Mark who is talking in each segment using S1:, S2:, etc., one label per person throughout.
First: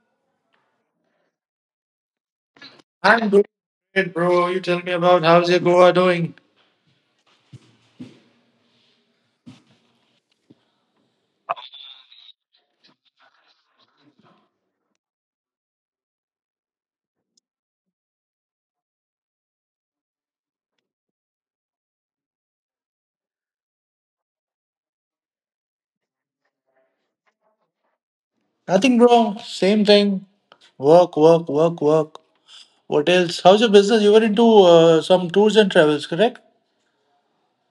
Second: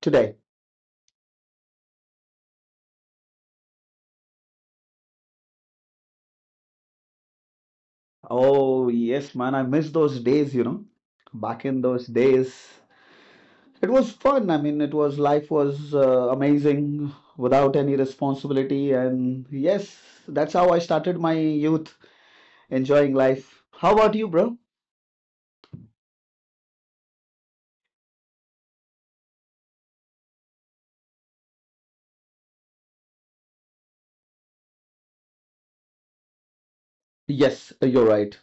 S1: today?
S2: I'm doing great, bro. You tell me about how's your Goa doing?
S1: Oh, yes, man. I miss those days, you know. Back in those days, it was fun. I mean, it was life was amazing without any responsibility. And yes, that's how I started my youth, enjoying life. How about you, bro?
S2: Nothing, bro. Same thing. Work, work, work, work. What else? How's your business? You were into some tours and travels, correct?
S1: Yes, you're right.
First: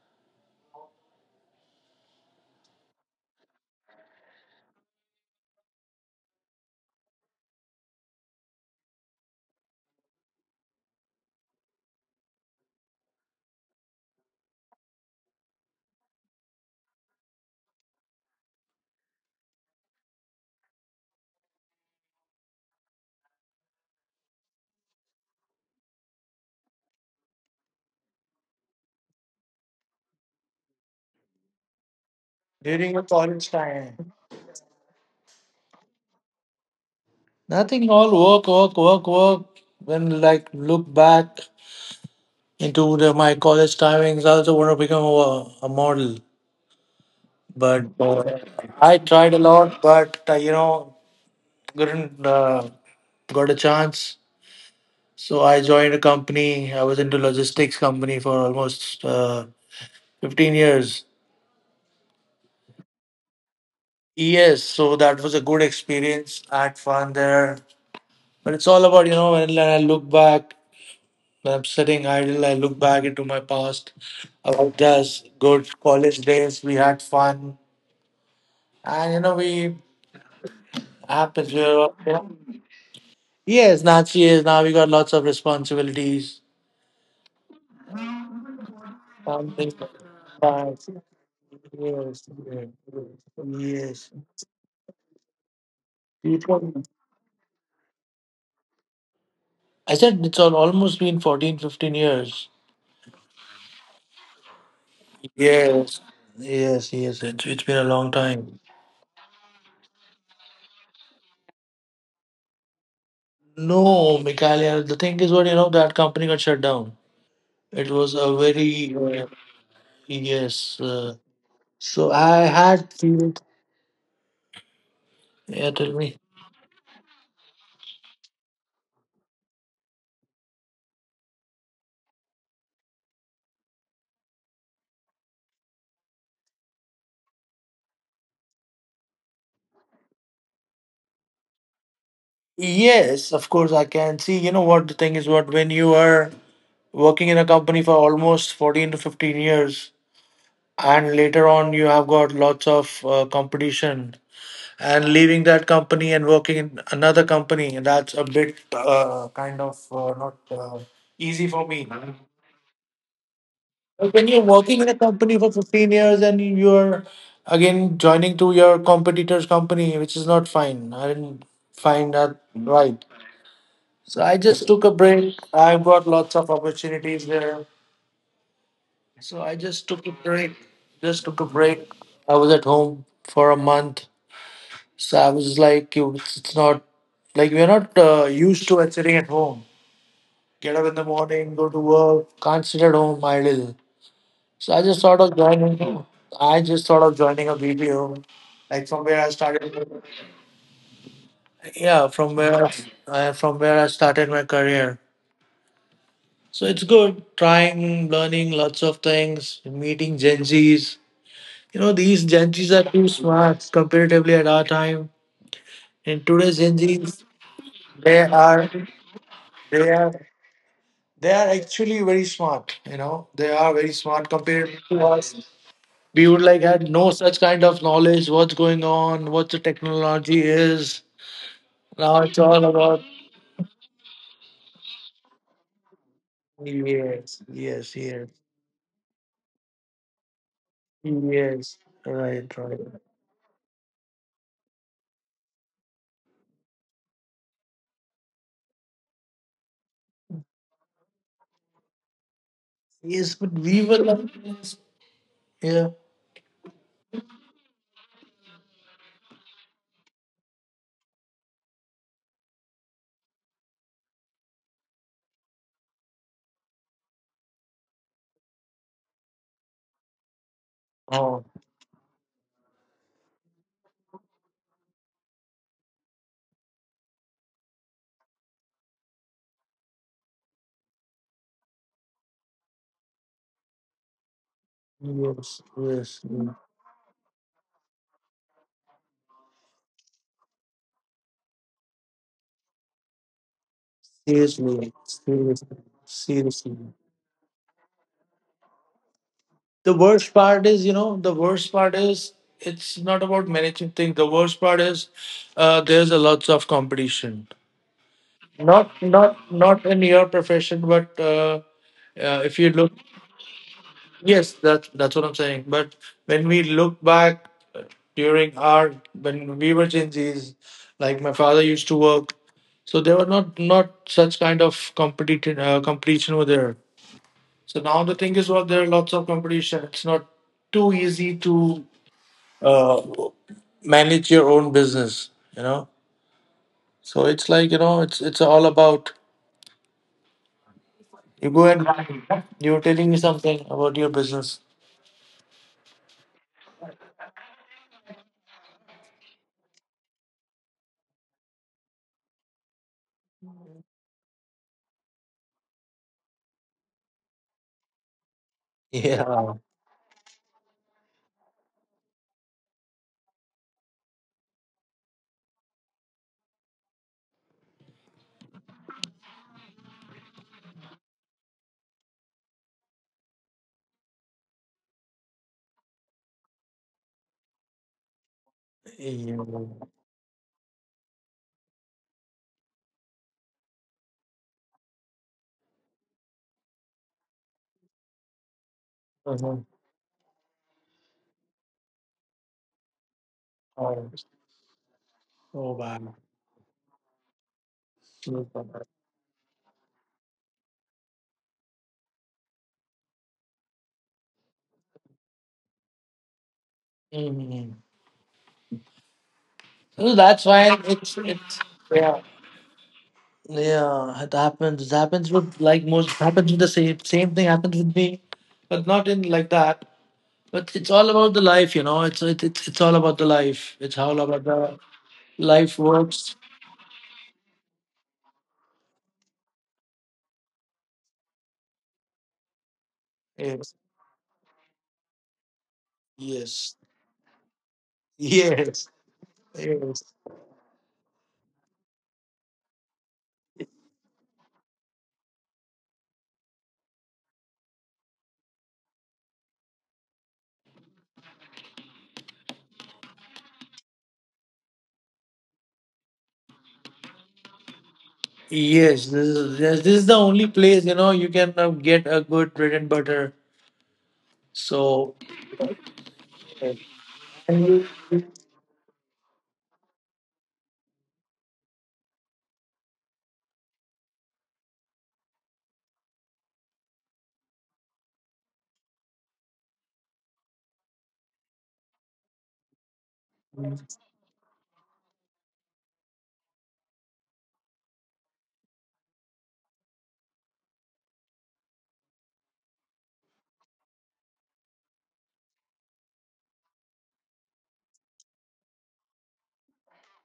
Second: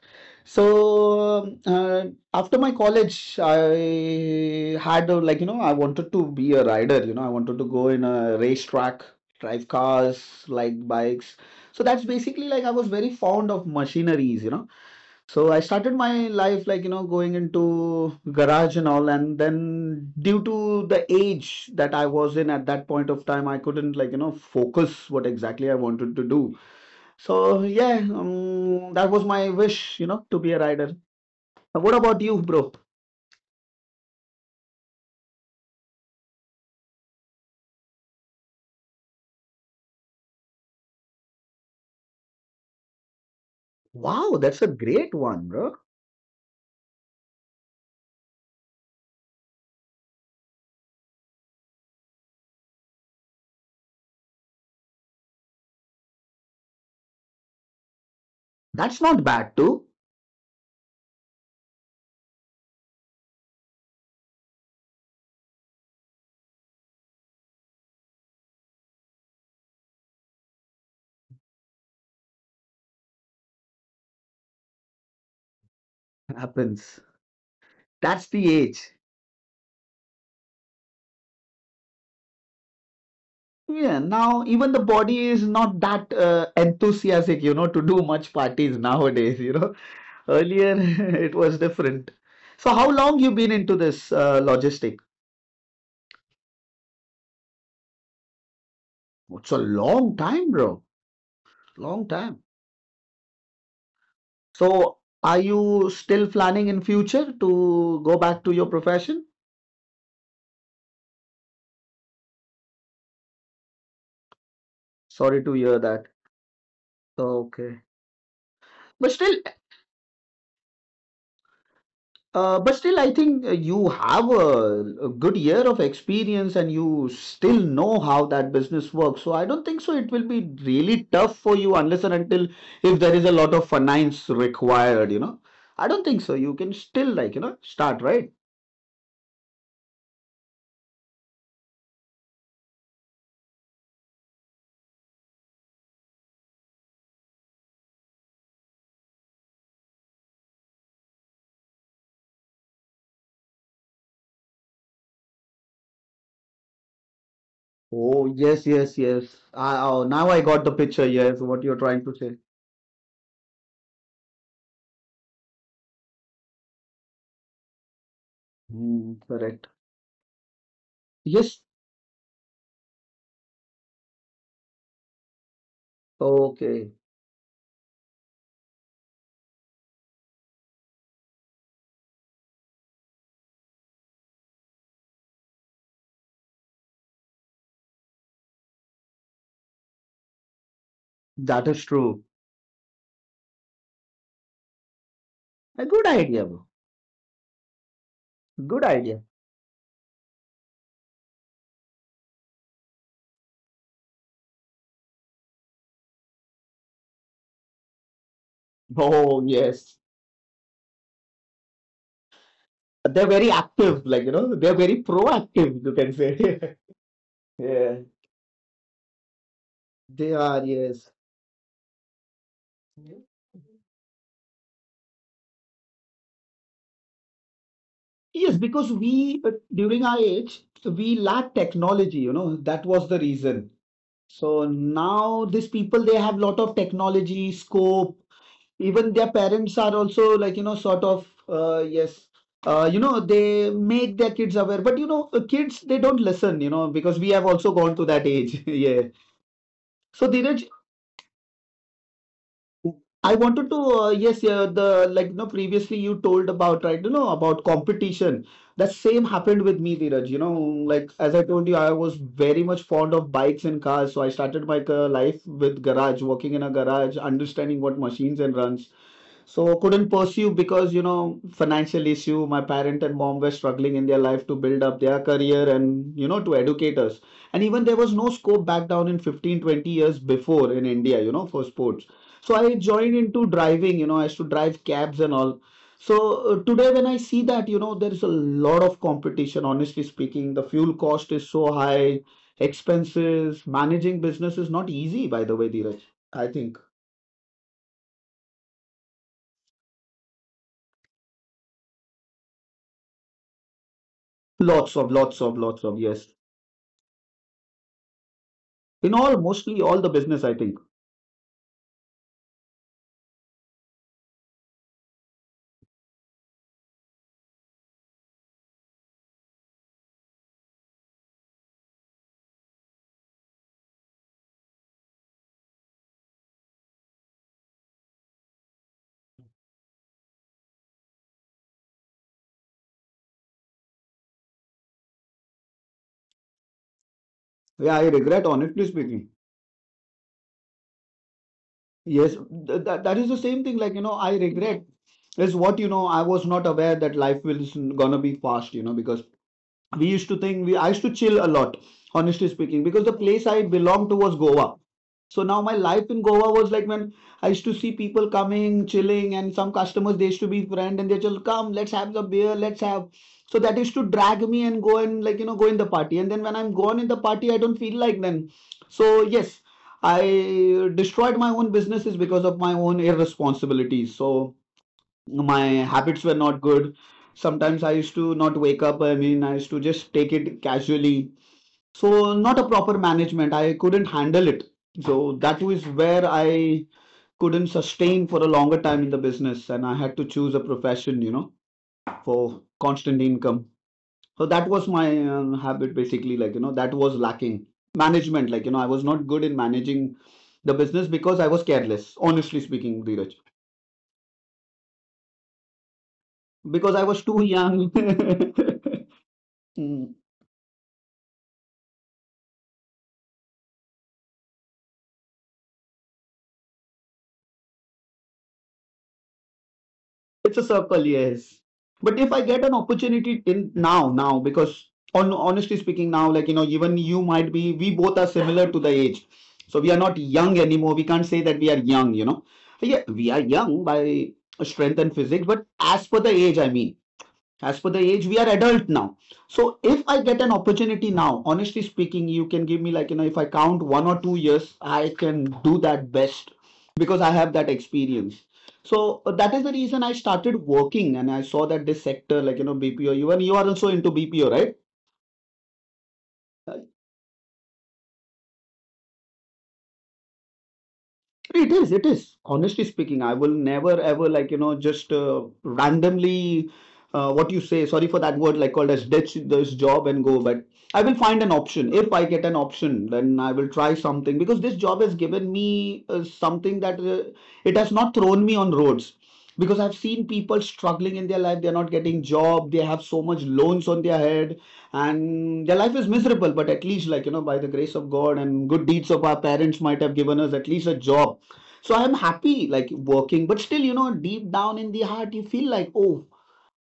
S1: So, after my college, I had a, like, you know, I wanted to be a rider, you know, I wanted to go in a racetrack, drive cars, like bikes. So that's basically like I was very fond of machineries, you know. So I started my life like, you know, going into garage and all, and then due to the age that I was in at that point of time, I couldn't like, you know, focus what exactly I wanted to do. So yeah, that was my wish, you know, to be
S2: During
S1: a
S2: your
S1: rider.
S2: college time.
S1: Now, what about you, bro?
S2: Nothing. All work, work, work, work. When like look back into my college timings, I also want to become a model.
S1: Wow, that's
S2: But
S1: a great one, bro.
S2: I tried a lot, but you know, couldn't got a chance. So I joined a company. I was into logistics company for almost 15 years.
S1: That's not bad too.
S2: Yes, so that was a good experience. I had fun there. But it's all about, you know, when I look back, when I'm sitting idle, I look back into my past about those good college days. We had fun. And, you
S1: Happens.
S2: know, we
S1: That's the age.
S2: happens. We were, you know, yeah. Yes, Nachi is now we got lots of
S1: Yeah,
S2: responsibilities.
S1: now even the body is not that
S2: Something. Have
S1: enthusiastic,
S2: been
S1: you know, to do
S2: five
S1: much parties nowadays, you know.
S2: years, years,
S1: Earlier it
S2: years.
S1: was different. So how long you been into this
S2: People-
S1: logistic?
S2: I said it's all, almost been 14, fifteen
S1: It's a
S2: years.
S1: long time, bro. Long time.
S2: Yes. Yes. It's been a
S1: So
S2: long
S1: are
S2: time.
S1: you still planning in future to go back to your profession?
S2: No, Michaelia, the thing is what, you know, that company got shut down. It was a
S1: Sorry to hear
S2: very,
S1: that.
S2: yes.
S1: Okay.
S2: So
S1: But
S2: I
S1: still,
S2: had, feel. Yeah, tell
S1: but
S2: me.
S1: still, I think you have a good year of experience and you still know how that business works. So I don't think so. It will be really tough for you unless and until if there is a lot of finance required, you know. I don't think so. You can still like, you know, start, right?
S2: Yes, of course I can see. You know what the thing is what when you are working in a company for almost 14 to 15 years, and later on you have got lots of competition and leaving that company and working in another company that's a bit kind of not easy
S1: Oh,
S2: for me.
S1: yes, yes, yes. I, oh, now I got the
S2: But when you're
S1: picture. Yes,
S2: working in a
S1: what you're
S2: company
S1: trying
S2: for
S1: to say.
S2: 15 years and you're again joining to your competitor's company, which is not fine. I didn't find that
S1: Hmm, correct.
S2: right. So I just took a
S1: Yes.
S2: break. I've got lots of opportunities there, so I just took a
S1: Okay.
S2: break. Just took a break. I was at home for a month. So I was like, it's not like we're not used to it sitting at home. Get up in the morning, go to work, can't sit at home idle. So I just
S1: That is
S2: thought of
S1: true.
S2: joining. I just thought of joining a BPO, like from
S1: A
S2: where I
S1: good idea,
S2: started.
S1: bro.
S2: Yeah,
S1: Good idea.
S2: from where I started my career. So it's good trying, learning lots of things, meeting Gen Zs. You know, these Gen Zs
S1: Oh,
S2: are too
S1: yes.
S2: smart comparatively at our time. In today's
S1: They're
S2: Gen
S1: very
S2: Zs,
S1: active, like, you know, they're
S2: they
S1: very
S2: are
S1: proactive, you can say.
S2: they are they
S1: Yeah,
S2: are actually very smart. You know, they
S1: they
S2: are very
S1: are,
S2: smart
S1: yes.
S2: compared to us. We would like had no such kind of knowledge. What's going on? What the technology is?
S1: Yes, because
S2: Now it's
S1: we,
S2: all about.
S1: during our age, so we lack technology, you know, that was the reason.
S2: Yes,
S1: So
S2: yes, yes,
S1: now these people, they have lot of technology, scope,
S2: yes.
S1: even their
S2: Right, right.
S1: parents are also like, you know, sort of, yes, you know, they make their kids aware. But, you know, kids, they don't listen, you know, because we have also gone to that age. Yeah.
S2: Yes, but
S1: So,
S2: we
S1: Dheeraj,
S2: were like, this. Yeah.
S1: I wanted to, yes, yeah, the like, you know, previously you told about, right, you know, about competition. That same happened with me, Dheeraj. You know, like as I told you, I was very much fond of bikes and cars. So I started my life with garage, working in a garage, understanding what
S2: Oh,
S1: machines and runs. So couldn't pursue because, you know, financial issue. My parent and mom were struggling in their life to build up their career and, you know, to educate us. And even there was no scope back down in 15, 20 years before in India, you know, for sports.
S2: yes,
S1: So I
S2: yes. yes.
S1: joined into driving, you know, I used to drive cabs and all. So today when I see that, you know, there is a lot of competition, honestly speaking. The fuel cost
S2: Seriously,
S1: is so high,
S2: seriously, seriously.
S1: expenses, managing business is not easy, by the way, Dheeraj.
S2: The
S1: I think
S2: worst part is, you know, the worst part is it's not about managing things. The worst part is there's a lots of competition.
S1: lots of, lots
S2: not
S1: of, lots
S2: not
S1: of, yes.
S2: not in your profession, but if
S1: In
S2: you
S1: all
S2: look.
S1: mostly all the business I think.
S2: Yes, that's what I'm saying. But when we look back uh, during our, when we were Gen Zs, like my father used to work, so there were not such kind of competition competition over there. So now the thing is, well, there are lots of competition. It's not too easy to uh, manage your own business, you know. So it's like, you know, it's all about.
S1: Yeah,
S2: You
S1: I
S2: go and
S1: regret honestly speaking.
S2: you're telling me something about your business
S1: Yes. That, that is the same thing like you know I regret is what you know I was not aware that life was gonna be fast you know because we used to think we, I used to chill a lot honestly speaking because the place I belonged to was Goa. So now my
S2: Yeah.
S1: life
S2: Wow.
S1: in Goa was like when I used to see people coming, chilling, and some customers they used to be friend and they just come, let's have the beer, let's have. So that used to drag me and go and like you know go in the party. And then when I'm gone in the party, I don't feel like then. So yes, I destroyed my own businesses because of my own irresponsibilities. So my
S2: Yeah.
S1: habits were not good. Sometimes I used to not wake up, I mean I used to just take it casually. So not a proper management, I couldn't handle it. So that was where
S2: Mhm.
S1: I couldn't sustain for a longer time in the business and I had to choose a
S2: Oh,
S1: profession you know,
S2: so
S1: for
S2: bad.
S1: constant income. So that was
S2: So
S1: my
S2: bad.
S1: habit basically, like you know that was lacking management, like you know I was not good in managing the business because I was careless honestly speaking, Dheeraj.
S2: Mhm. So
S1: Because I
S2: that's
S1: was too
S2: why
S1: young.
S2: it's, it's. Yeah,
S1: Mm,
S2: yeah, it happens, it happens with like most happens with the same thing happens with me, but not in like that. But it's all about the life, you know. It's all about the life,
S1: it's a
S2: it's all
S1: circle,
S2: about the.
S1: yes. But if I
S2: Life
S1: get an
S2: works.
S1: opportunity in now, because on, honestly speaking, now, like, you know, even you might be, we both are similar to the age. So we are not
S2: Yes.
S1: young anymore. We can't say that we are young, you know. Yeah, we are
S2: Yes.
S1: young by strength and physics,
S2: Yes.
S1: but as per the age, I
S2: Yes.
S1: mean. As per the age we are adult now. So if I get an opportunity now honestly speaking you can give me like you know if I count 1 or 2 years I can do that best because I have that experience. So that is the reason I started working and I saw that this sector like you know BPO, even you are also into BPO, right?
S2: Yes. This is, this
S1: Uh,
S2: is the only place, you know, you can get a good bread and butter.
S1: It
S2: So
S1: is, it is. Honestly speaking, I
S2: uh,
S1: will never ever
S2: and
S1: like, you
S2: you-
S1: know, just randomly what you say, sorry for that word, like called as ditch this job and go. But I will find an option. If I get an option, then I will try something because this job has given me something that it has not thrown me on roads. Because I've seen people struggling in their life, they're not getting job, they have so much loans on their head, and their life is miserable. But at least, like, you know, by the grace of God and good deeds of our parents might have given us at least a job, so I'm happy like working, but still, you know, deep down in the heart, you feel like, oh,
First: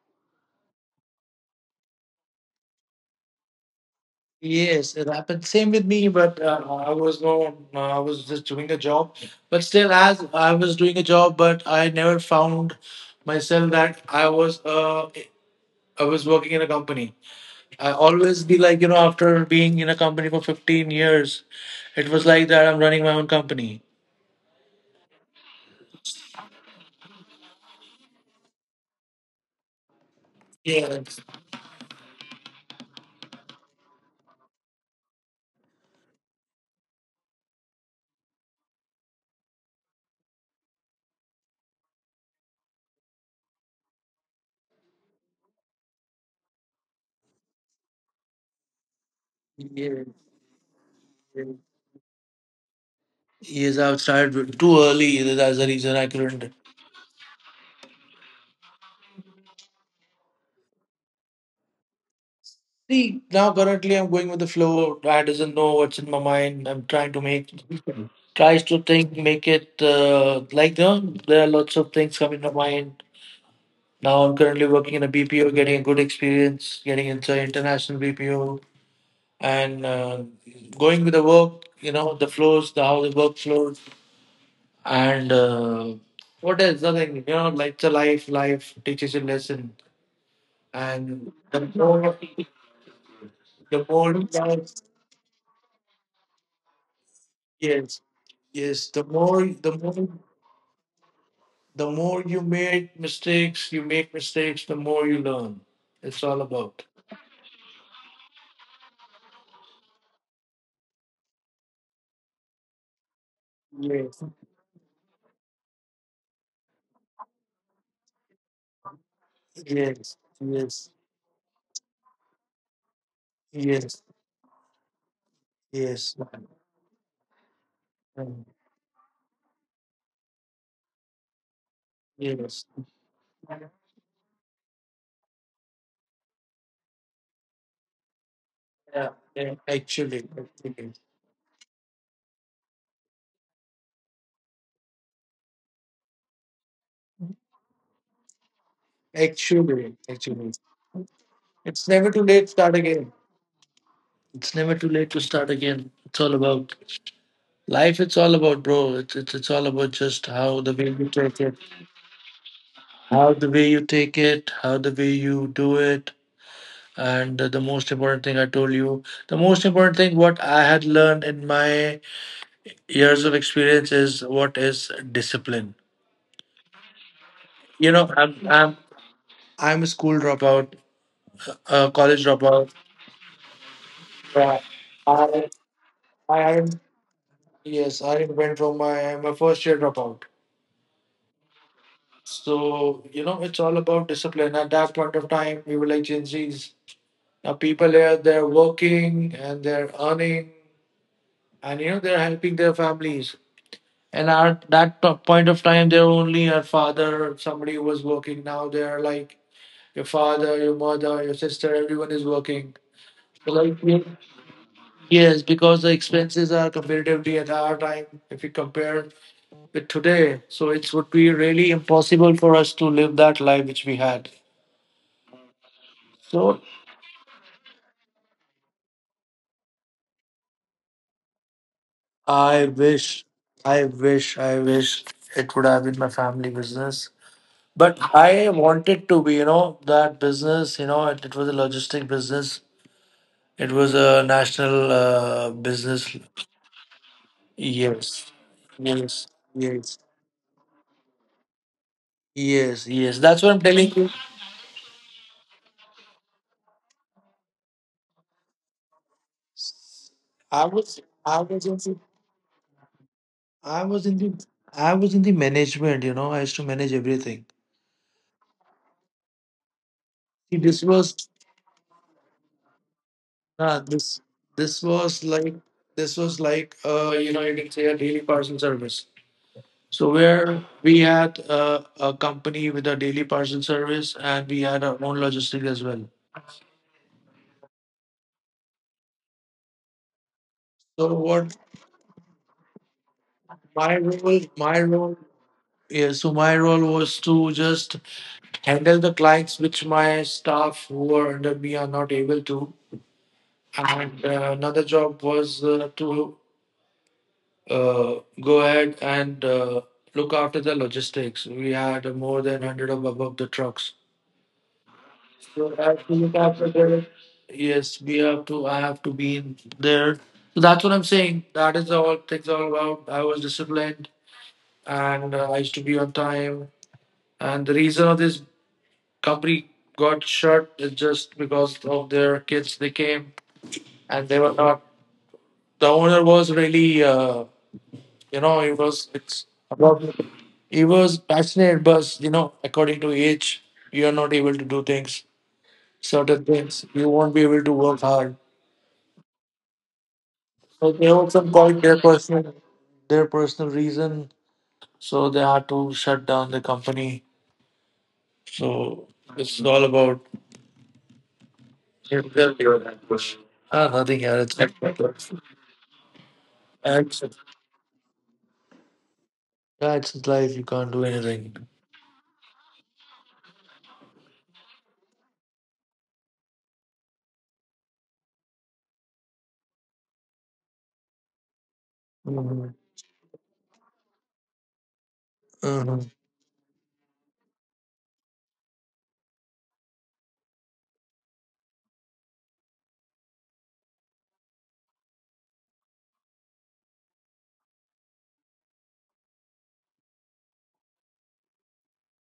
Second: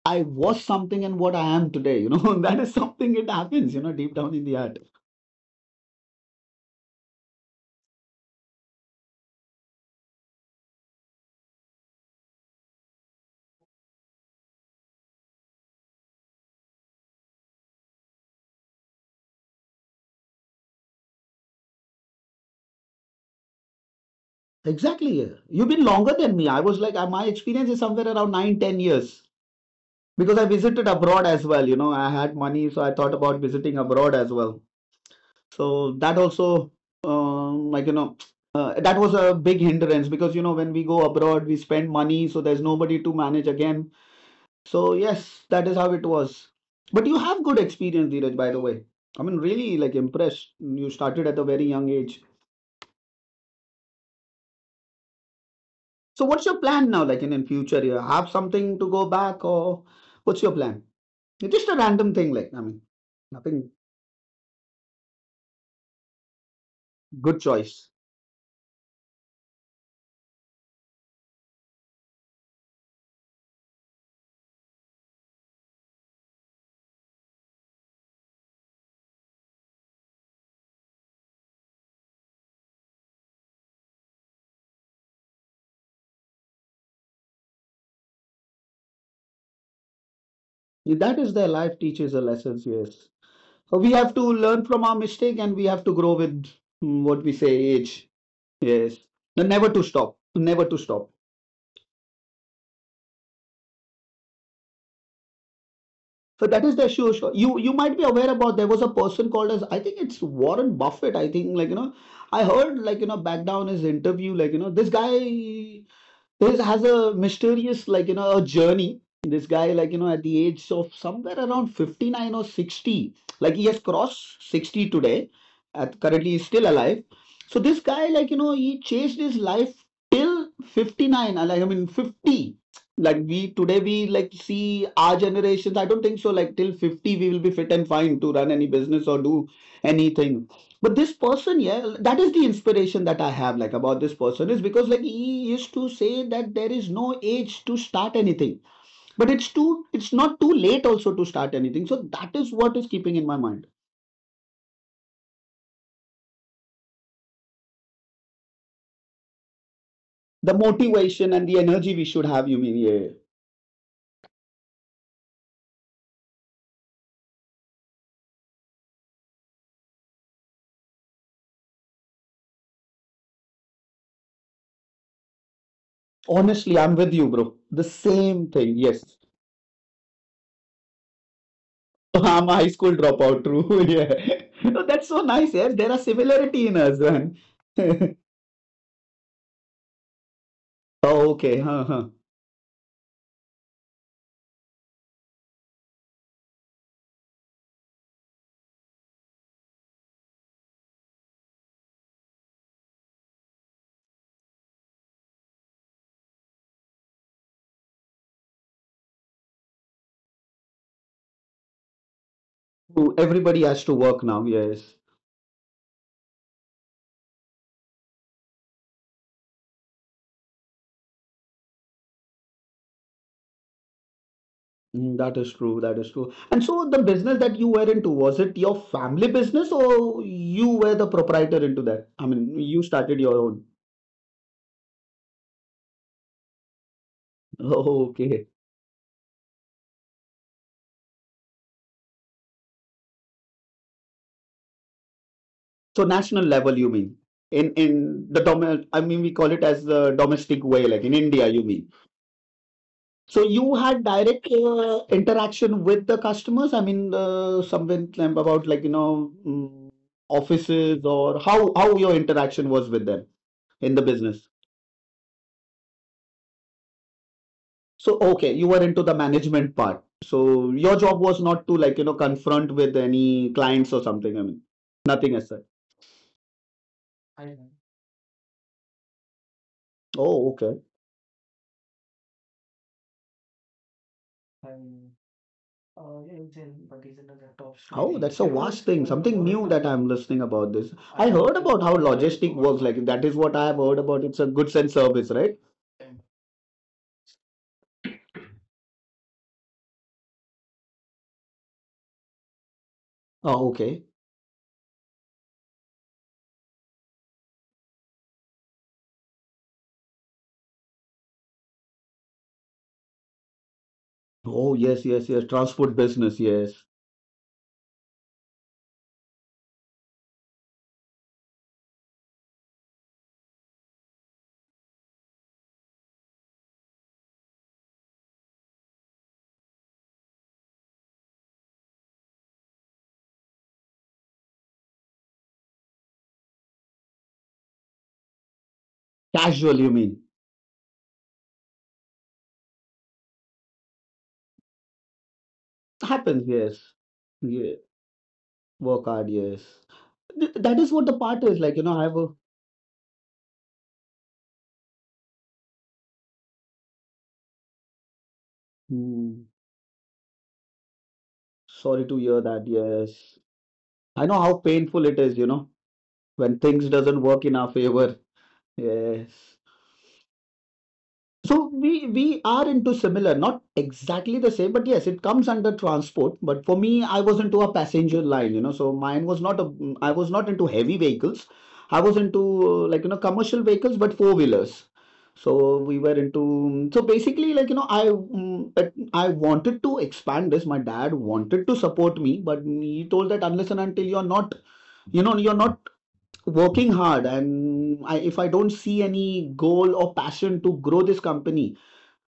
S1: I was something and what I am today, you know, that is something it happens, you know, deep down in the heart.
S2: yes, it happened. Same with me, but I was no, I was just doing a job. But still, as I was doing a job, but I never found myself that I was working in a company. I always be like, you know, after being in a company for 15 years, it was like that I'm running my own company.
S1: Exactly, yeah. You've been longer than me. I was like, my experience is somewhere around nine, 10 years because I visited
S2: Yes.
S1: abroad as well. You know, I had money, so I thought about visiting abroad as well. So that also, like, you know, that was a big hindrance because, you know, when we go abroad, we spend money, so there's nobody to manage again. So yes, that is how it was. But you have good experience, Dheeraj, by the way. I mean, really like
S2: Yes.
S1: impressed. You started
S2: Yes.
S1: at a very young age.
S2: Yes, I've started too early. That's the reason I
S1: So what's
S2: couldn't.
S1: your plan now? Like in future, you have something to go back, or what's your plan? It's just a random thing. Like I mean,
S2: See, now
S1: nothing.
S2: currently I'm going with the flow. I doesn't know what's in my mind. I'm trying to
S1: Good
S2: make,
S1: choice.
S2: tries to think, make it like, you know, there are lots of things coming to mind. Now I'm currently working in a BPO, getting a good experience, getting into an international BPO. And going with the work, you know, the flows, the how the work flows, and what else? Nothing, you know, like the life, life teaches a lesson,
S1: Yeah, that
S2: and
S1: is their life teaches the lessons. Yes, so
S2: the
S1: we have
S2: more,
S1: to
S2: you
S1: learn
S2: learn-
S1: from our mistake, and we have to grow with mm, what we say
S2: yes,
S1: age.
S2: yes,
S1: Yes,
S2: the more,
S1: and never
S2: the
S1: to
S2: more,
S1: stop. Never to stop.
S2: the more you make mistakes, the more you learn. It's all
S1: So that is
S2: about.
S1: the issue. Sure. You might be aware about there was a person called as I think it's Warren Buffett. I think like you know, I heard like you know back down his
S2: Yes,
S1: interview like you know this guy this has a mysterious like you know a journey this guy like you know
S2: yes,
S1: at the age
S2: yes,
S1: of somewhere around 59 or 60, like he has
S2: yes,
S1: crossed 60 today. At
S2: yes,
S1: currently he's still alive. So this guy like you know he chased his life till 59 like I mean 50.
S2: yes.
S1: Like we today we like see our generations, I don't think so like till 50 we will be fit and fine to run any
S2: Yeah,
S1: business or do
S2: yeah,
S1: anything.
S2: actually.
S1: But this person, yeah, that is the inspiration that I have like about this person is because like he used to say that there is no age to start anything but it's too
S2: Actually,
S1: it's not too
S2: actually,
S1: late also to start anything.
S2: it's
S1: So
S2: never too
S1: that
S2: late to
S1: is what
S2: start
S1: is
S2: again.
S1: keeping in my mind,
S2: It's never too late to start again. It's all about life. It's all about, bro. It's all about just
S1: the
S2: how the way you
S1: motivation
S2: take
S1: and
S2: it,
S1: the energy we should have you mean. Yeah,
S2: how the way you take it, how the way you do it, and the most important thing I told you, the most important thing what I had learned in my years of experience is what is discipline.
S1: honestly I'm with you bro, the
S2: You know, I'm
S1: same thing,
S2: I'm
S1: yes.
S2: I'm a school dropout, a college
S1: I'm a
S2: dropout.
S1: high school dropout, true. Yeah.
S2: Yeah.
S1: No, that's so
S2: I,
S1: nice, yeah, there are
S2: I am
S1: similarity in us, man.
S2: Yes, I went from my first year dropout.
S1: Okay, huh, huh.
S2: So you know, it's all about discipline. At that point of time, we were like Gen Zs. Now people here, they're working and they're earning, and you know they're helping their families. And at that point of time, they're only your father, somebody who was working. Now they're like your father, your mother, your sister. Everyone is working. So
S1: Everybody
S2: like,
S1: has to work now, yes.
S2: yes, because the expenses are comparatively at our time, if you compare today. So it would be really impossible for us to live that life which we had.
S1: Mm, that is true. That is true.
S2: So
S1: And so the business that you were into, was it your family business or you were the proprietor into that? I mean,
S2: I
S1: you started
S2: wish,
S1: your own.
S2: I wish, I wish it would have been my family business. But
S1: Oh,
S2: I
S1: okay.
S2: wanted to be, you know, that business, you know, it was a logistic business. It was a national
S1: So
S2: business.
S1: national level, you mean?
S2: Yes.
S1: In the dom I mean,
S2: Yes.
S1: we call it as
S2: Yes.
S1: the domestic way, like in India, you mean?
S2: Yes. Yes. That's
S1: So
S2: what I'm
S1: you
S2: telling
S1: had
S2: you.
S1: direct interaction with the customers? I mean, somewhere about like,
S2: I was
S1: offices
S2: I
S1: or
S2: was
S1: how
S2: in
S1: your interaction was with them
S2: I
S1: in the
S2: was in the
S1: business?
S2: I was in the management, you know, I used to manage everything.
S1: So, okay, you were into the management part.
S2: See,
S1: So
S2: this
S1: your job
S2: was
S1: was not to like, confront with any
S2: uh,
S1: clients or
S2: this
S1: something. I mean,
S2: this was
S1: nothing as
S2: like
S1: such.
S2: this was like you know, you can say a daily parcel service. So
S1: Oh,
S2: where
S1: okay.
S2: we had a company with a daily parcel service and we had our own logistics as well.
S1: Oh, 20. That's a vast thing. Something new that I'm listening about this.
S2: So
S1: I
S2: what
S1: heard about how logistic works. Like that is what I have heard about. It's a goods
S2: my
S1: and
S2: role.
S1: service, right?
S2: Yeah, so my role was to just handle the clients which my staff who are under me are not able to,
S1: Oh, okay.
S2: and another job was to go ahead and look after the logistics. We had more than 100 of above the trucks.
S1: Oh, yes, yes, yes.
S2: So I
S1: Transport
S2: have to look
S1: business,
S2: after
S1: yes.
S2: the- yes, we have to. I have to be in there. So that's what I'm saying. That is all things all about. I was disciplined and I used to be on time. And the reason of this company got shut is just because of their kids. They came and they were not. The owner was really. You know, he was it's
S1: Casual, you
S2: about
S1: mean?
S2: he was passionate, but you know, according to age, you are not able to do things, certain
S1: Happens,
S2: things.
S1: yes.
S2: You won't be able to
S1: Yeah.
S2: work hard.
S1: Work hard, yes. That
S2: So
S1: is
S2: they
S1: what the
S2: also
S1: part is. Like,
S2: got
S1: you know, I have a.
S2: their personal reason. So they had to shut down the company. So
S1: Hmm.
S2: this is all about.
S1: Sorry to hear that. Yes.
S2: Ah, nothing
S1: I
S2: here.
S1: know
S2: It's
S1: how painful it
S2: it's,
S1: is, you know, when things doesn't work in our favor. Yes.
S2: yeah, it's his life. You can't do anything.
S1: So we are into similar, not exactly the same, but yes, it comes under transport. But for me, I was into a passenger line. So mine was not a, I was not into heavy vehicles. I was into
S2: Mhm.
S1: like commercial vehicles, but four wheelers. So we
S2: Mhm.
S1: were into, so basically like I wanted to expand this. My dad wanted to support me, but he told that unless and until you're not working hard, and if I don't see any goal or passion to grow this company,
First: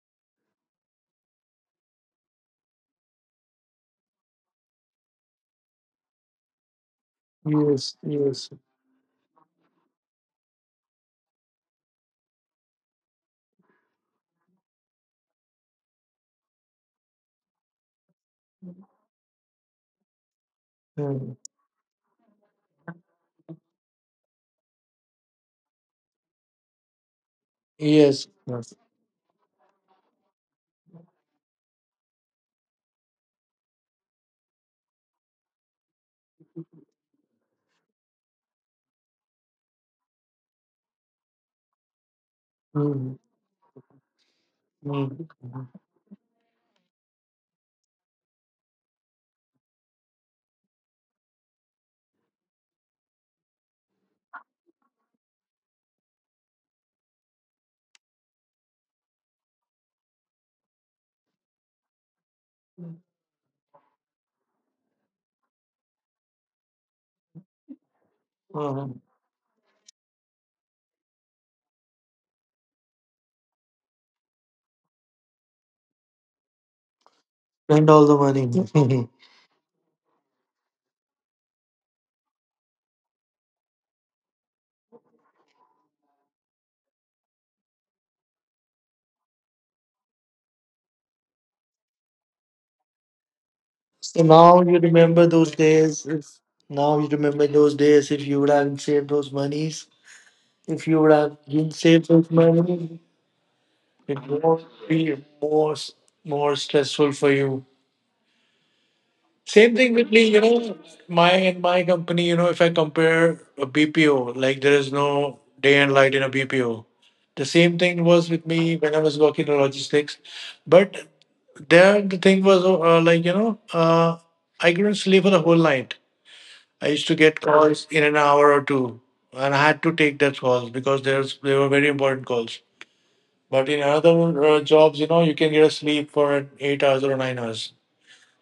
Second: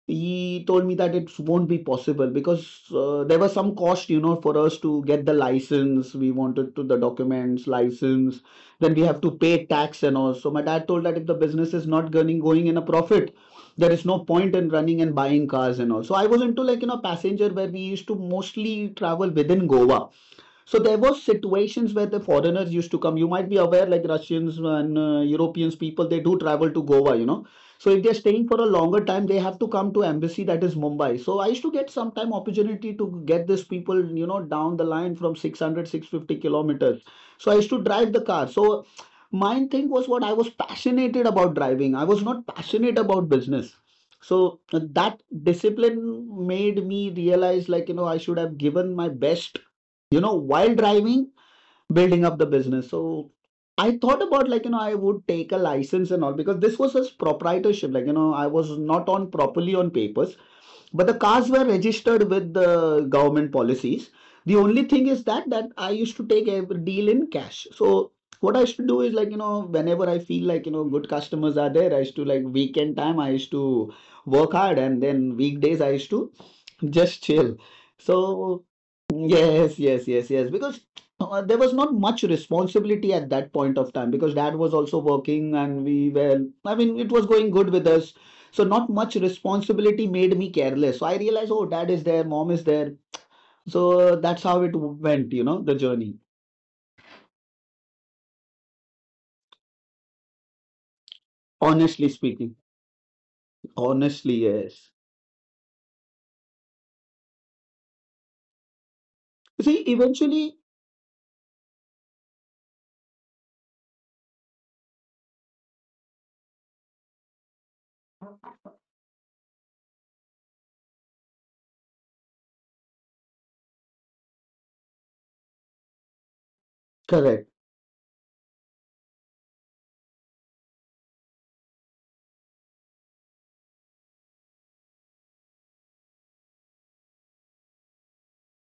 S1: he told me that it won't be possible because there was some cost for us to get the license, we wanted to the documents
S2: Yes,
S1: license,
S2: yes.
S1: then we have to pay tax and all. So my dad told that if the business is not going in a profit, there is no point in running and buying cars and all. So I was into like passenger, where we used to mostly travel within Goa. So there was
S2: Mhm.
S1: situations where the foreigners used to come. You might be aware, like Russians and Europeans people, they do travel to Goa, you know. So if they're
S2: Yes.
S1: staying for a
S2: Yes.
S1: longer time, they have to come to embassy that is Mumbai. So I used to get some time opportunity to get these people, down the line from 600 650 kilometers. So I used to drive the car. So my thing was what I was passionate about driving. I was not passionate about business. So that
S2: Mm,
S1: discipline made me realize like, you know, I should have given my best, while driving, building up the business. So I thought about like, I would take a license and all because this was his proprietorship. Like, I was not on properly on papers, but the cars were registered with the government policies. The only thing is that I used to take every deal in cash. So what I used to do is
S2: mm.
S1: like whenever I feel like good customers are there, I used to like weekend time, I used to work hard, and then weekdays I used to just chill.
S2: Spend all the
S1: So
S2: money.
S1: yes, yes, yes, yes, because there was not much responsibility at that point of time because dad was also working and we were, I mean, it was going good with us. So not much responsibility made me careless. So I realized, oh, dad is there, mom is there. So that's
S2: So
S1: how it
S2: now you
S1: went, you
S2: remember
S1: know,
S2: those
S1: the journey.
S2: days. If now you remember those days, if you would have saved those monies, if you would have didn't
S1: Honestly
S2: save those
S1: speaking,
S2: money, it
S1: honestly,
S2: would
S1: yes.
S2: be more stressful for you. Same
S1: See,
S2: thing with me, you
S1: eventually,
S2: know, my in my company, you know, if I compare a BPO, like there is no day and light in a BPO. The same thing was with me when I was working in logistics, but there the thing was like you know, I couldn't sleep for the whole night. I used to
S1: correct.
S2: get calls in an hour or two, and I had to take those calls because there's they were very important calls. But in other jobs, you know, you can get a sleep for 8 hours or 9 hours.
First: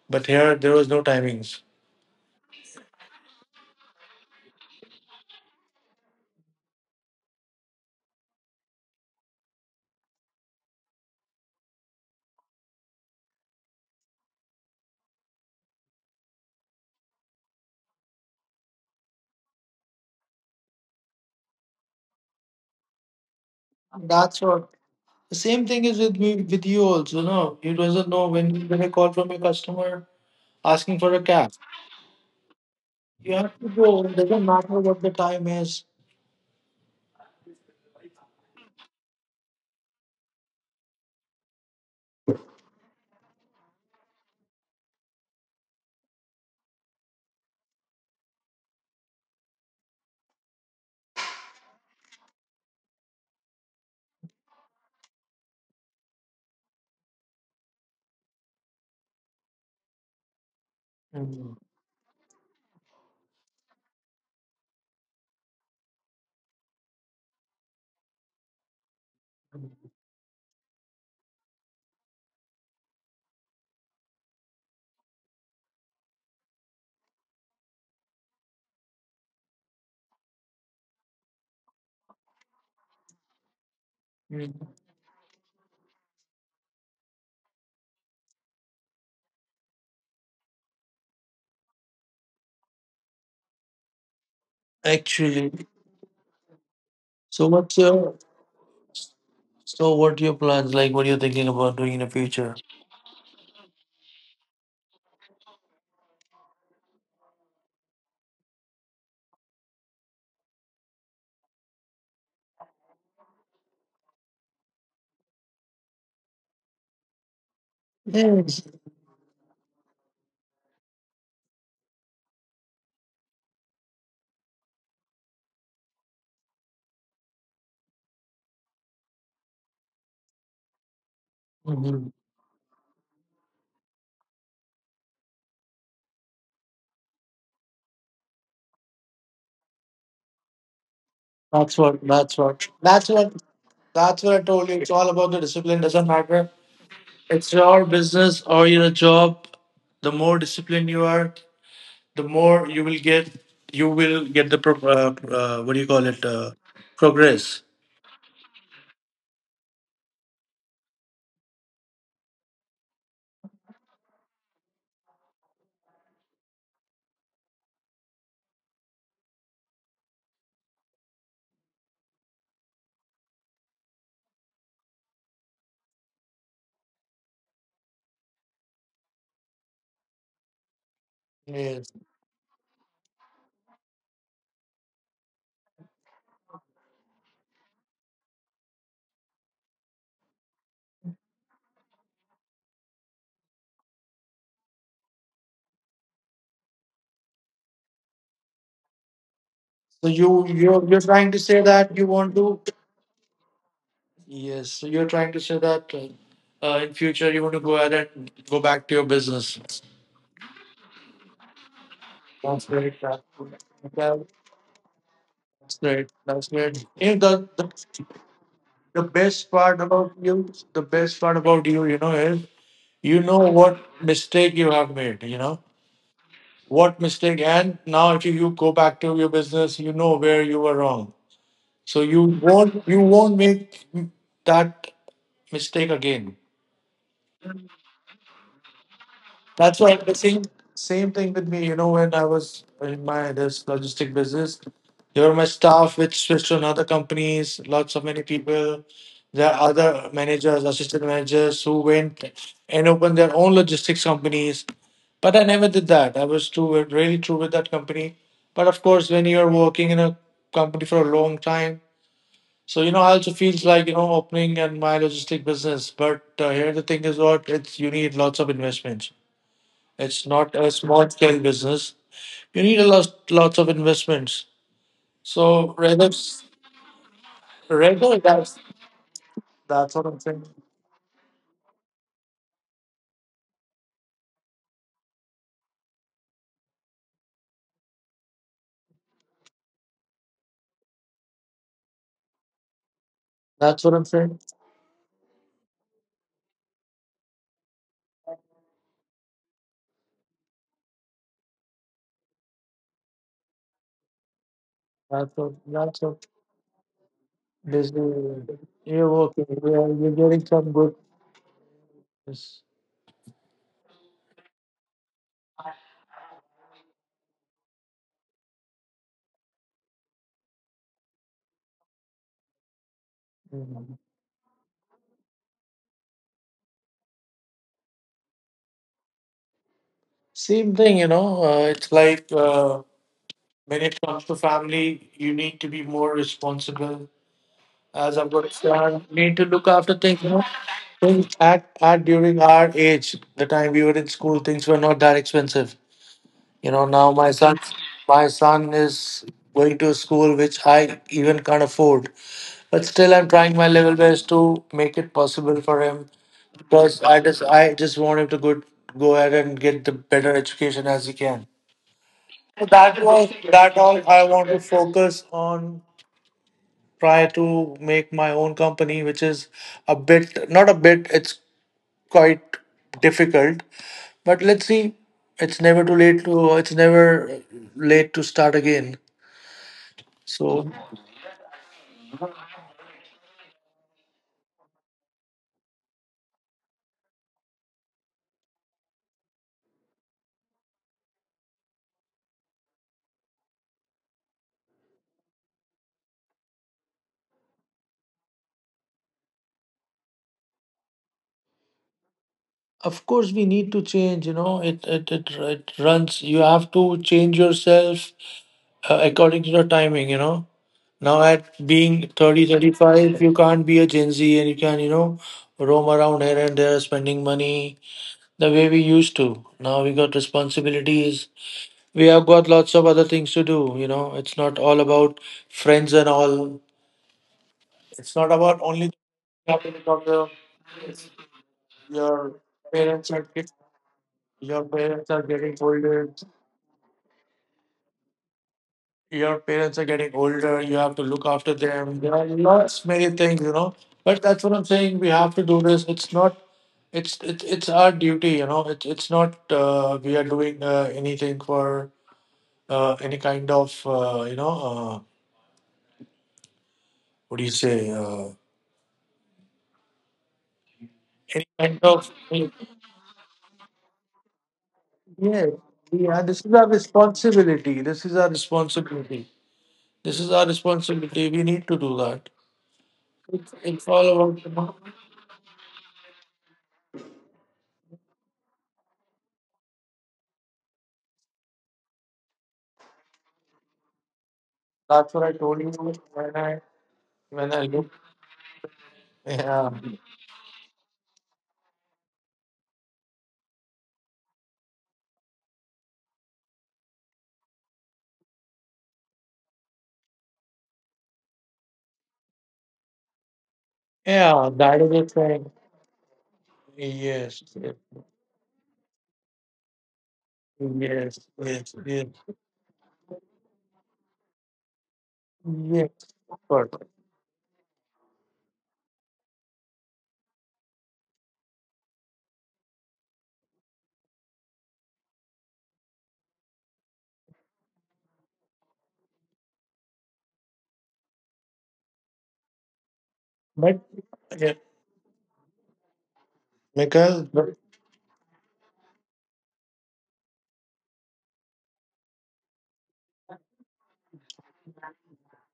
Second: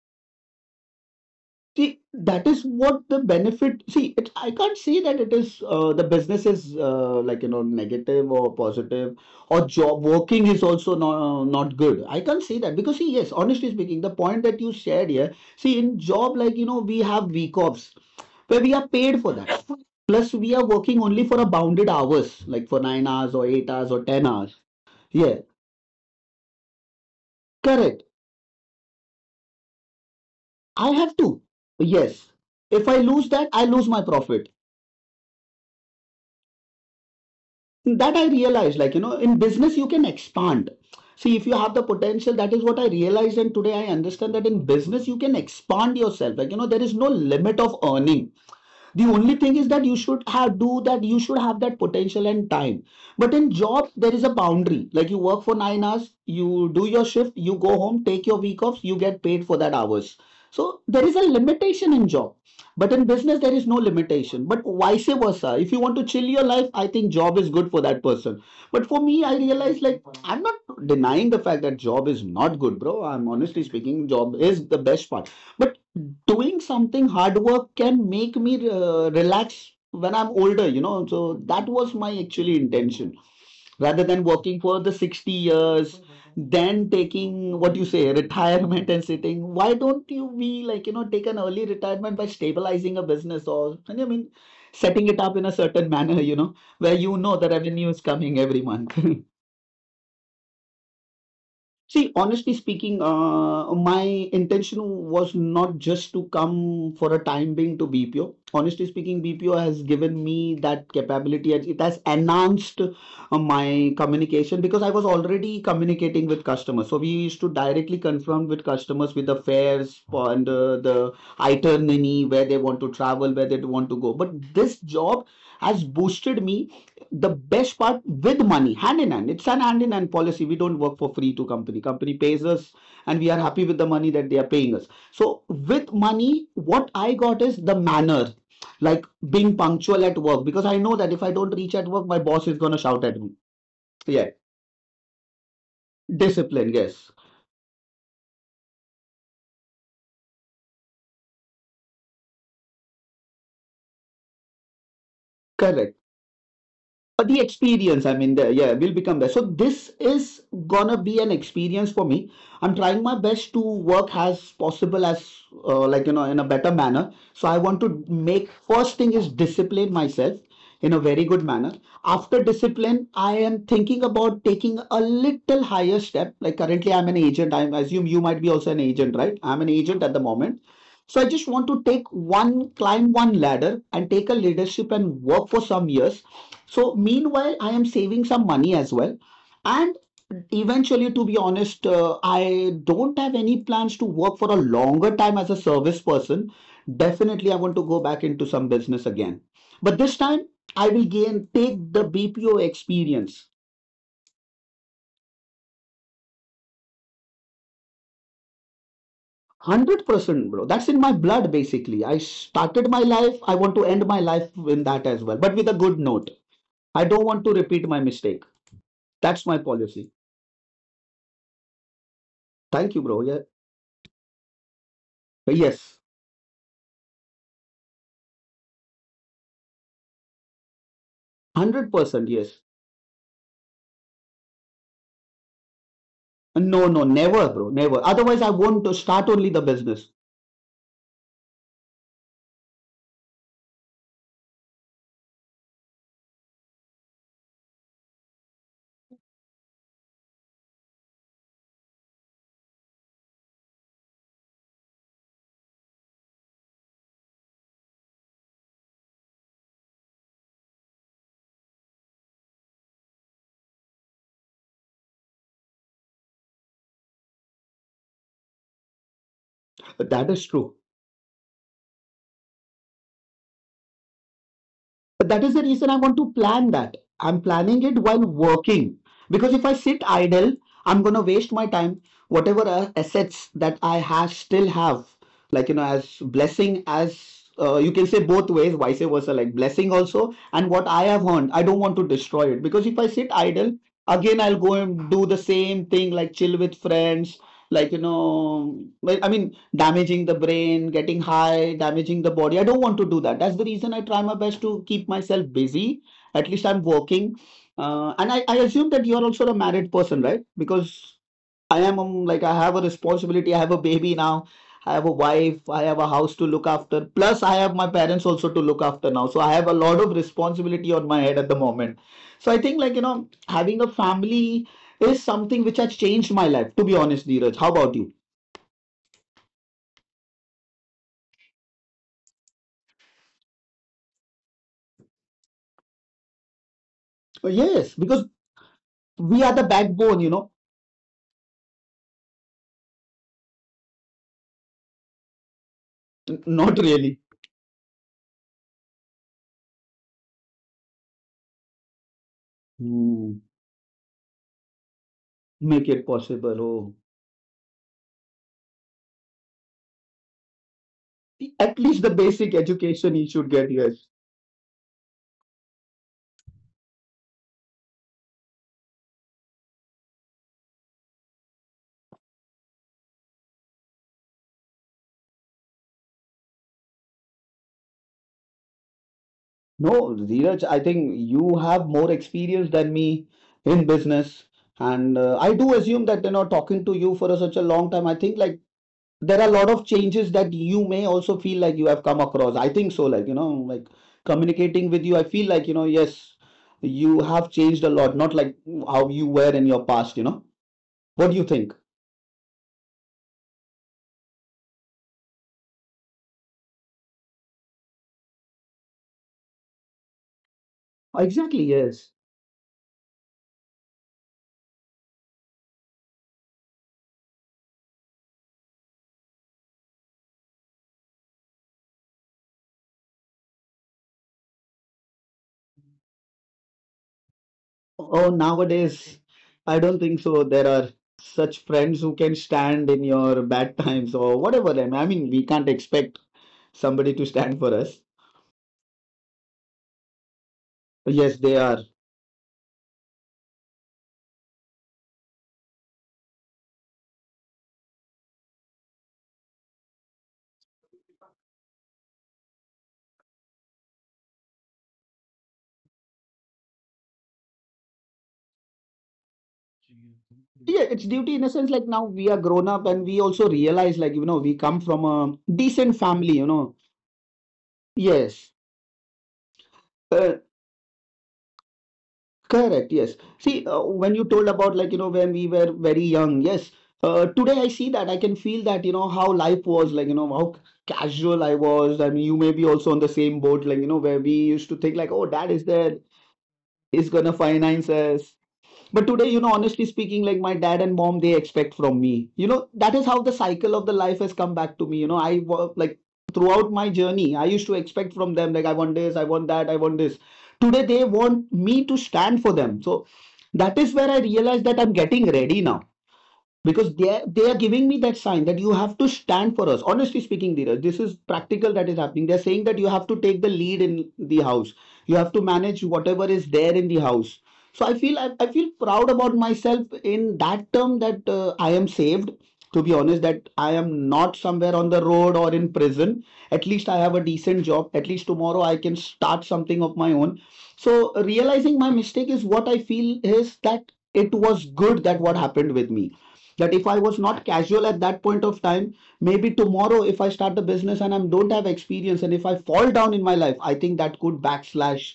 S2: But here, there was no timings.
S1: See, that is what the benefit. See, it, I can't say that it is the business is like negative or positive or job working is also not good. I can't say that because see, yes, honestly speaking, the point that you shared here. See, in job like we have week offs where we are paid for that. Plus, we are working only for a bounded hours, like for 9 hours or 8 hours or
S2: That's
S1: ten
S2: what.
S1: hours.
S2: The
S1: Yeah,
S2: same thing is with me, with you also. No, you doesn't know
S1: correct.
S2: when you get a call from a customer asking for
S1: I
S2: a
S1: have
S2: cab.
S1: to. Yes. If I
S2: You
S1: lose
S2: have to
S1: that, I
S2: go.
S1: lose
S2: It
S1: my
S2: doesn't
S1: profit.
S2: matter what the time is.
S1: That I realized, like, in business, you can expand. See, if you have the potential, that is what I realized. And today I understand that in business, you can expand yourself. Like, there is no limit of earning. The only thing is that you should have do that, you should have that potential and time. But in job there is a boundary, like you work for 9 hours, you do your shift, you go home, take your week off, you get paid for that hours. So there is a
S2: Mm,
S1: limitation in job, but in business there is no limitation. But vice versa, if you want to chill your life, I think job is good for that person. But for me, I realize, like, I'm not denying the fact that job is not good, bro. I'm honestly speaking, job is the best part. But doing something hard work can make me relax when I'm older so that was my actually intention, rather than
S2: mm.
S1: working for the 60 years, then taking what you say retirement and sitting. Why don't you be like take an early retirement by stabilizing a business or I mean setting
S2: Actually,
S1: it up in a certain manner where
S2: so what's
S1: the
S2: your
S1: revenue is coming every month.
S2: so what are your plans like? What are you thinking about doing in the
S1: See,
S2: future?
S1: honestly speaking, my intention was not just to come for a time being to BPO. Honestly speaking, BPO has given me that capability. And it has enhanced my communication because I was already communicating with customers. So we used to directly
S2: Yes.
S1: confront with customers with the fares and the itinerary, where they want to travel, where they want to go. But this job has boosted me. The best part, with money hand in hand, it's an hand in hand policy. We don't work for free to company,
S2: Hmm.
S1: company pays us. And we are happy with the money that they are paying us. So with money, what I got is the manner, like being punctual at work, because I know that if I don't
S2: That's
S1: reach
S2: what.
S1: at work,
S2: That's
S1: my
S2: what.
S1: boss is going to
S2: That's
S1: shout
S2: what.
S1: at me.
S2: That's what I
S1: Yeah,
S2: told you. It's all about the discipline. Doesn't matter.
S1: discipline, yes,
S2: It's your business or your job. The more disciplined you are, the more you will get the pro- what do you call
S1: correct.
S2: it
S1: But
S2: progress.
S1: the experience, I mean, the, yeah, will become there. So this is gonna be an experience for me. I'm trying my best to work as possible as like in a better manner. So I want to make first thing is discipline myself in a very good manner. After discipline, I am thinking about taking a little higher step, like currently I'm an agent. I assume you might be also an agent, right? I'm an agent at the moment. So I just
S2: Yes.
S1: want to take climb one ladder and take a leadership and work for some years. So meanwhile, I am saving some money as well. And eventually, to be honest, I don't have any plans to work for a longer time as a service person. Definitely, I want to go back into some business again.
S2: so
S1: But this
S2: you
S1: time,
S2: you're
S1: I will
S2: trying to say
S1: gain
S2: that you
S1: take the
S2: want to,
S1: BPO experience.
S2: yes, so you're trying to say that in future you want to go ahead and go back to your business.
S1: 100% bro, that's in my blood, basically. I
S2: that's great
S1: started
S2: that-
S1: my life, I want to
S2: that-
S1: end my life in that as well,
S2: that's
S1: but with a
S2: great.
S1: good
S2: That's
S1: note.
S2: great, you know,
S1: I don't want to
S2: the
S1: repeat my mistake,
S2: the best
S1: that's
S2: part
S1: my
S2: about you,
S1: policy.
S2: the best part about you, you know, is you
S1: Thank you
S2: know
S1: bro, yeah,
S2: what mistake you have made, you know
S1: yes,
S2: what mistake. And now if you go back to your business, you know where you were wrong, so
S1: 100%, yes.
S2: you won't make that mistake again.
S1: No, no, never, bro, never. Otherwise, I won't start only the
S2: That's why the
S1: business.
S2: same thing with me. You know, when I was in my this logistic business, there were my staff which switched to another companies. Lots of many people. There are other managers, assistant managers who went and opened their own logistics companies. But I never did that. I was true, really true with that company. But of course, when you're working in a company for a long time, so you know, I also feels like you know opening and my logistic business. But here the thing is what it's you need lots of investments. It's
S1: But
S2: not
S1: that
S2: a
S1: is
S2: small
S1: true.
S2: scale business. You need a lots of investments.
S1: But
S2: So
S1: that is the
S2: rather
S1: reason I want to plan that. I'm planning
S2: rather
S1: it while working. Because
S2: that's
S1: if
S2: what
S1: I
S2: I'm
S1: sit
S2: saying.
S1: idle, I'm gonna waste my time. Whatever assets that I have still have, like, as blessing as you can say both ways, vice versa, like blessing also, and what I have earned, I don't want to destroy it. Because if I sit
S2: That's what I'm
S1: idle,
S2: saying.
S1: again I'll go and do the same thing, like chill with friends, like like I mean damaging the brain, getting high, damaging the body. I don't want to do that. That's the reason I try my best to keep myself
S2: That's what
S1: busy. At least I'm working.
S2: Basically
S1: And I
S2: you're
S1: assume that
S2: working.
S1: you're also a
S2: You're
S1: married
S2: getting
S1: person,
S2: some
S1: right?
S2: good.
S1: Because I am
S2: Yes.
S1: like, I have a responsibility. I have a baby now. I have a wife. I have a house to look after. Plus, I have my parents also to look after now. So I have a lot of responsibility on my head at the moment. So I think,
S2: Mhm.
S1: having a family is something which has changed my life, to be honest, Dheeraj. How about you?
S2: Same thing, you know. It's like, when it comes to family, you need to be more responsible,
S1: Oh,
S2: as
S1: yes,
S2: I've got
S1: because
S2: to need to look
S1: we are
S2: after
S1: the
S2: things. You know,
S1: backbone, you know.
S2: things at during our age, the time we were in school, things were not that expensive. You
S1: N-
S2: know, now
S1: Not really.
S2: my son is going to a school which I even can't afford. But still, I'm trying my
S1: Hmm.
S2: level best to make it possible for him
S1: Make it possible.
S2: because
S1: Oh,
S2: I just want him to go ahead and get the better education as he can.
S1: at least the basic
S2: That was
S1: education he
S2: that
S1: should get.
S2: all I
S1: Yes.
S2: want to focus on, try to make my own company, which is a bit, not a bit, it's quite difficult. But let's see. It's never late to start again.
S1: No,
S2: So,
S1: Dheeraj, I think you have more experience than me in business, and I do assume that, you know, talking to you for such a long time, I think there are a lot of changes that you may also feel like you have come across. I think so, like, you know, like, communicating with you, I feel like, you know, yes, you have changed a lot, not like how you were in your past, you know. What do you think?
S2: of course, we need to change, you know, it runs, you have to change yourself according to the timing, you know. Now, at
S1: Exactly,
S2: being thirty
S1: yes.
S2: thirty five, you can't be a Gen Z and you can, you know, roam around here and there spending money the way we used to. Now we got responsibilities. We have got lots of other things to do. You know, it's not all about friends and all. It's not about
S1: Oh,
S2: only
S1: nowadays
S2: happening of
S1: I
S2: the
S1: don't think so there are such
S2: your
S1: friends who can
S2: parents are
S1: stand in
S2: get,
S1: your bad times
S2: your
S1: or
S2: parents
S1: whatever. i
S2: are
S1: mean I
S2: getting
S1: mean, we
S2: older.
S1: can't expect somebody to stand for us.
S2: Your parents are getting older. You have to look after
S1: But yes,
S2: them.
S1: they
S2: There
S1: are.
S2: are lots many things, you know. But that's what I'm saying. We have to do this. It's not. It's our duty, you know. It's not. We are doing anything for any kind of you know what do you say
S1: Yeah,
S2: any
S1: it's duty
S2: kind
S1: in a
S2: of,
S1: sense, like, now we are grown up and we also realize, like, you know, we come from
S2: yeah,
S1: a
S2: yeah,
S1: decent family, you know.
S2: this is our
S1: Yes.
S2: responsibility this is our
S1: uh,
S2: responsibility, we need to do that.
S1: Correct, yes.
S2: It's
S1: See,
S2: all about,
S1: when
S2: you
S1: you
S2: know,
S1: told about, like, you know, when we were very young, yes, today I see that I can feel that, you know, how life was, like, you know, how casual I was. I mean, you may be also on the same boat, like, you know, where we used to
S2: that's what
S1: think
S2: I
S1: like, oh,
S2: told you,
S1: dad is there,
S2: when i
S1: he's
S2: when I
S1: gonna
S2: look.
S1: finance us. But today,
S2: Yeah.
S1: you know, honestly speaking, like, my dad and mom, they expect from me, you know. That is how the cycle of the life has come back to me, you know. Like, throughout my journey, I used to expect from them, like, I want this, I want that, I want this. Today they want me to stand for them. So that is where I
S2: Yeah, that is
S1: realized
S2: the
S1: that I'm
S2: thing.
S1: getting ready now,
S2: yes
S1: because they are,
S2: yes yes
S1: they are giving me that sign that you have to stand for us. Honestly speaking, Dheeraj,
S2: yes
S1: this is
S2: yes,
S1: practical, that is happening. They're saying that you have to take the lead in the house, you have to
S2: yes,
S1: manage whatever
S2: but
S1: is there in the house. So I feel proud about myself in that term that I am saved, to be honest, that I am not somewhere on the road or in prison. At least I have a decent job, at least tomorrow I can start something of my own. So realizing my mistake is what I feel
S2: but,
S1: is that
S2: yeah,
S1: it was good that what happened with me, that
S2: because
S1: if I was
S2: but
S1: not casual at that point of time, maybe tomorrow if I start the business and I don't have experience and if I fall down in my life, I think that could backslash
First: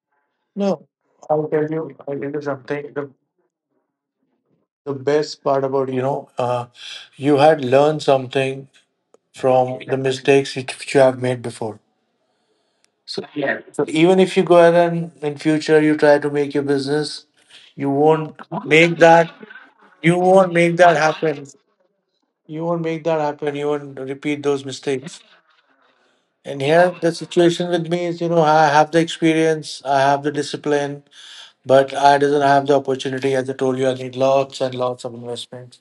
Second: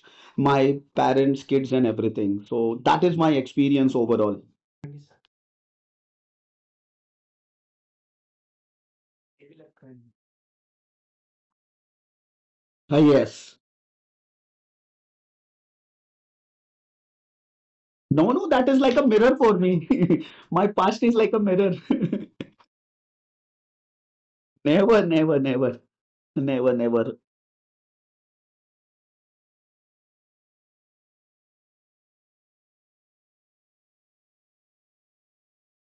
S2: no,
S1: my parents,
S2: I'll tell
S1: kids, and
S2: you, I'll tell
S1: everything.
S2: you
S1: So
S2: something.
S1: that is my experience overall.
S2: The best part about, you know, you had learned something from the mistakes which you have made before,
S1: Ah,
S2: so,
S1: yes.
S2: yeah, so even if you go ahead and in future you try to make your business, you
S1: no
S2: won't
S1: no that is like
S2: make
S1: a mirror
S2: that
S1: for me.
S2: you won't
S1: My
S2: make that
S1: past is like a
S2: happen.
S1: mirror.
S2: You won't repeat those
S1: never
S2: mistakes.
S1: never never
S2: And
S1: never
S2: here
S1: never
S2: the situation with me is, you know, I have the experience, I have the discipline, but I doesn't have the opportunity. As I told you, I need lots and lots of investments.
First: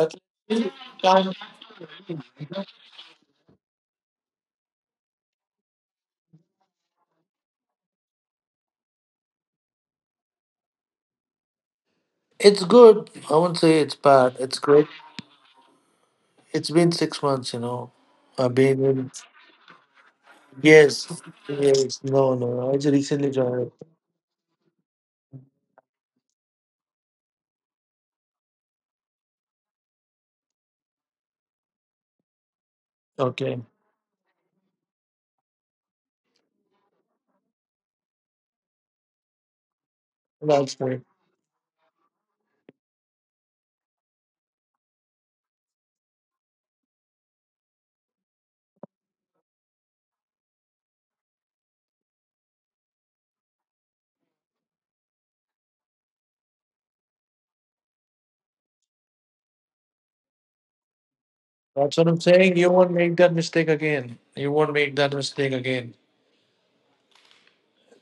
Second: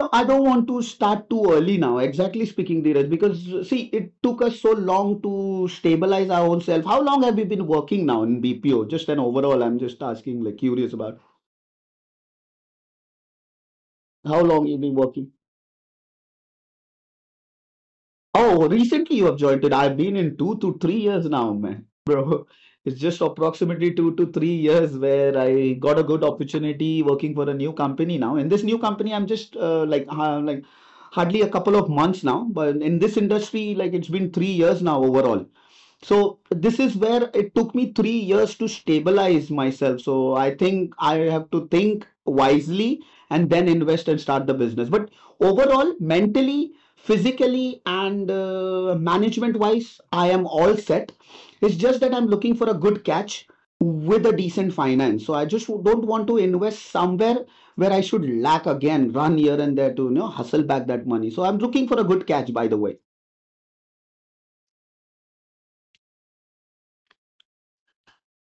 S1: No, I don't want to start
S2: I
S1: too early now, exactly speaking, Dheeraj, because see, it took us so long to stabilize our own self. How long have we been working now in BPO? Just an overall, I'm just asking, like, curious about
S2: it's good. I won't say it's
S1: how
S2: bad.
S1: long
S2: It's
S1: you've been
S2: great.
S1: working.
S2: It's been 6 months, you know. I've
S1: Oh,
S2: been
S1: recently
S2: in.
S1: you have joined it. I've been in two to three
S2: Yes.
S1: years now, man,
S2: Yes.
S1: bro.
S2: No, no. I
S1: It's
S2: just
S1: just
S2: recently joined.
S1: approximately 2 to 3 years where I got a good opportunity working for a new company now. In this new company, I'm just hardly a couple of months now, but in this industry,
S2: Okay.
S1: like, it's been 3 years now overall. So this is where it took me 3 years to stabilize myself. So I think
S2: That's
S1: I
S2: great.
S1: have to think wisely and then invest and start the business. But overall, mentally, physically, and management wise, I am all set. It's just that I'm looking for a good catch with a decent finance. So I just don't want to invest somewhere where I should lack again, run here and there to, you know, hustle back that money. So I'm looking for a good
S2: That's what
S1: catch,
S2: I'm
S1: by the
S2: saying.
S1: way.
S2: You won't make that mistake again.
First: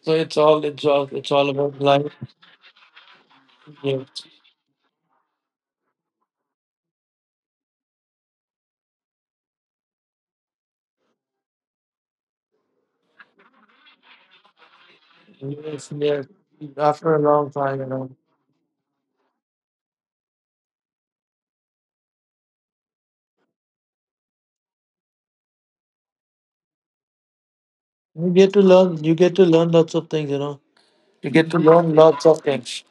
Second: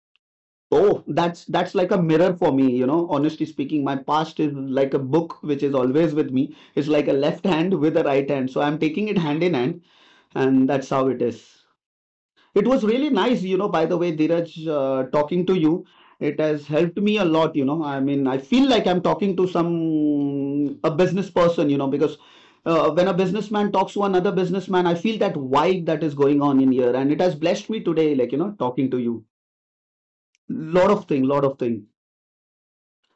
S2: So
S1: Oh,
S2: it's
S1: that's
S2: all
S1: that's
S2: about
S1: like a
S2: life.
S1: mirror for me, you know. Honestly speaking, my
S2: Yes.
S1: past is like a book which is always with me. It's like a left hand with a right hand. So I'm taking it hand in hand, and that's how it is. It was really nice, you know, by the way, Dheeraj, talking to you.
S2: Yes.
S1: It
S2: yes.
S1: has helped me a
S2: After a
S1: lot, you
S2: long
S1: know.
S2: time,
S1: I
S2: you know,
S1: mean, I feel like I'm talking to some a business person, you know, because when a businessman talks to another businessman, I feel that vibe that is going on in here, and it has blessed me today, like, you
S2: you
S1: know,
S2: get to
S1: talking to you.
S2: learn. You get to learn lots of things, you know.
S1: Lot of thing, lot
S2: You
S1: of
S2: get to
S1: thing.
S2: learn lots of things.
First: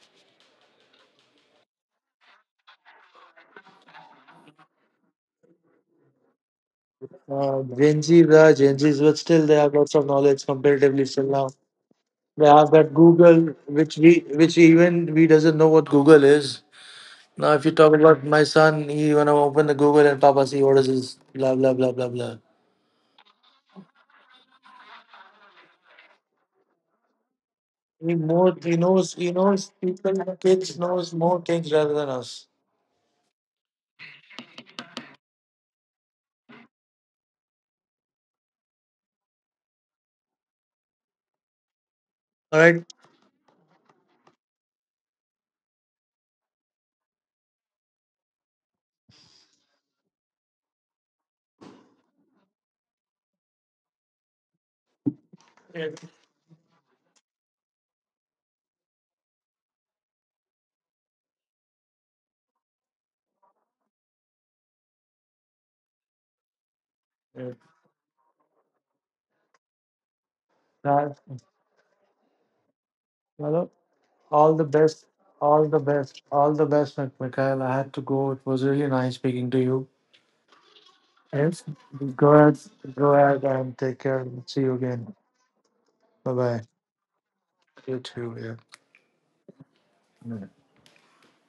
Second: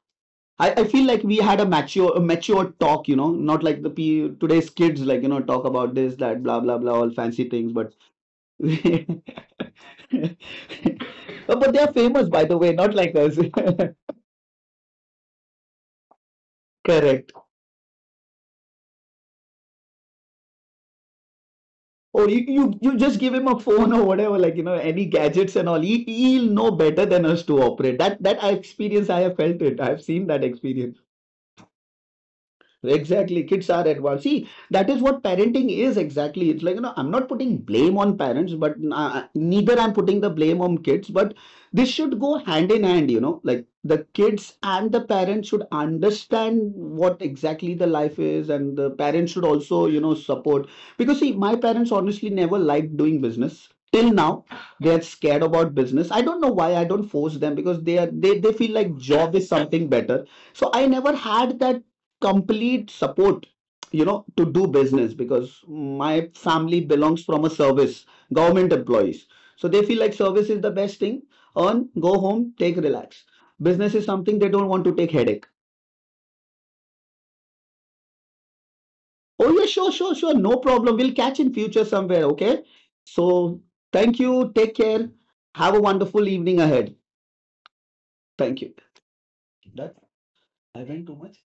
S1: I feel like we had a mature talk, you know, not like the p today's kids, like, you know, talk about this, that, blah blah blah, all fancy things, but
S2: Gen Zs are Gen Zs, but still they have lots of knowledge comparatively still now.
S1: but they are famous, by
S2: They
S1: the
S2: have
S1: way,
S2: that
S1: not like us.
S2: Google, which we, which even we doesn't know what Google is.
S1: Correct.
S2: Now, if you talk about my son, he wanna open the Google and Papa see what is this, blah blah blah blah
S1: Or
S2: blah.
S1: you, you just give him a phone or whatever, like, you know, any gadgets and all. He he'll know better than us to operate. That I experience, I
S2: He
S1: have felt
S2: knows
S1: it. I have seen
S2: people,
S1: that
S2: kids
S1: experience.
S2: knows more things rather than us.
S1: Exactly. Kids are advanced. See, that is what parenting is exactly. It's like, you know, I'm not putting blame on parents, but neither I'm putting the blame on kids, but this should go
S2: All
S1: hand
S2: right.
S1: in hand, you know, like the kids and the parents should understand what exactly the life is, and the parents should also, you know, support. Because, see, my parents honestly never liked doing business. Till now, they're scared about
S2: Yeah.
S1: business. I don't know why I don't force them, because they feel like job is something better. So I never had that complete support, you know, to do business, because my family belongs from a
S2: Yeah.
S1: service, government employees, so they feel like service is the best
S2: Uh,
S1: thing. Earn, go home, take relax.
S2: Hello.
S1: Business is something they
S2: All the
S1: don't want to
S2: best.
S1: take headache.
S2: All the best, Mikhail. I had to go. It was really nice speaking
S1: Oh
S2: to
S1: yeah,
S2: you.
S1: sure, no problem, we'll catch in
S2: Yes.
S1: future somewhere,
S2: Go
S1: okay.
S2: ahead. Go ahead
S1: So
S2: and take
S1: thank
S2: care.
S1: you,
S2: See you
S1: take care.
S2: again.
S1: Have a wonderful
S2: Bye bye.
S1: evening ahead.
S2: You too. Yeah.
S1: Thank you. That I went too much.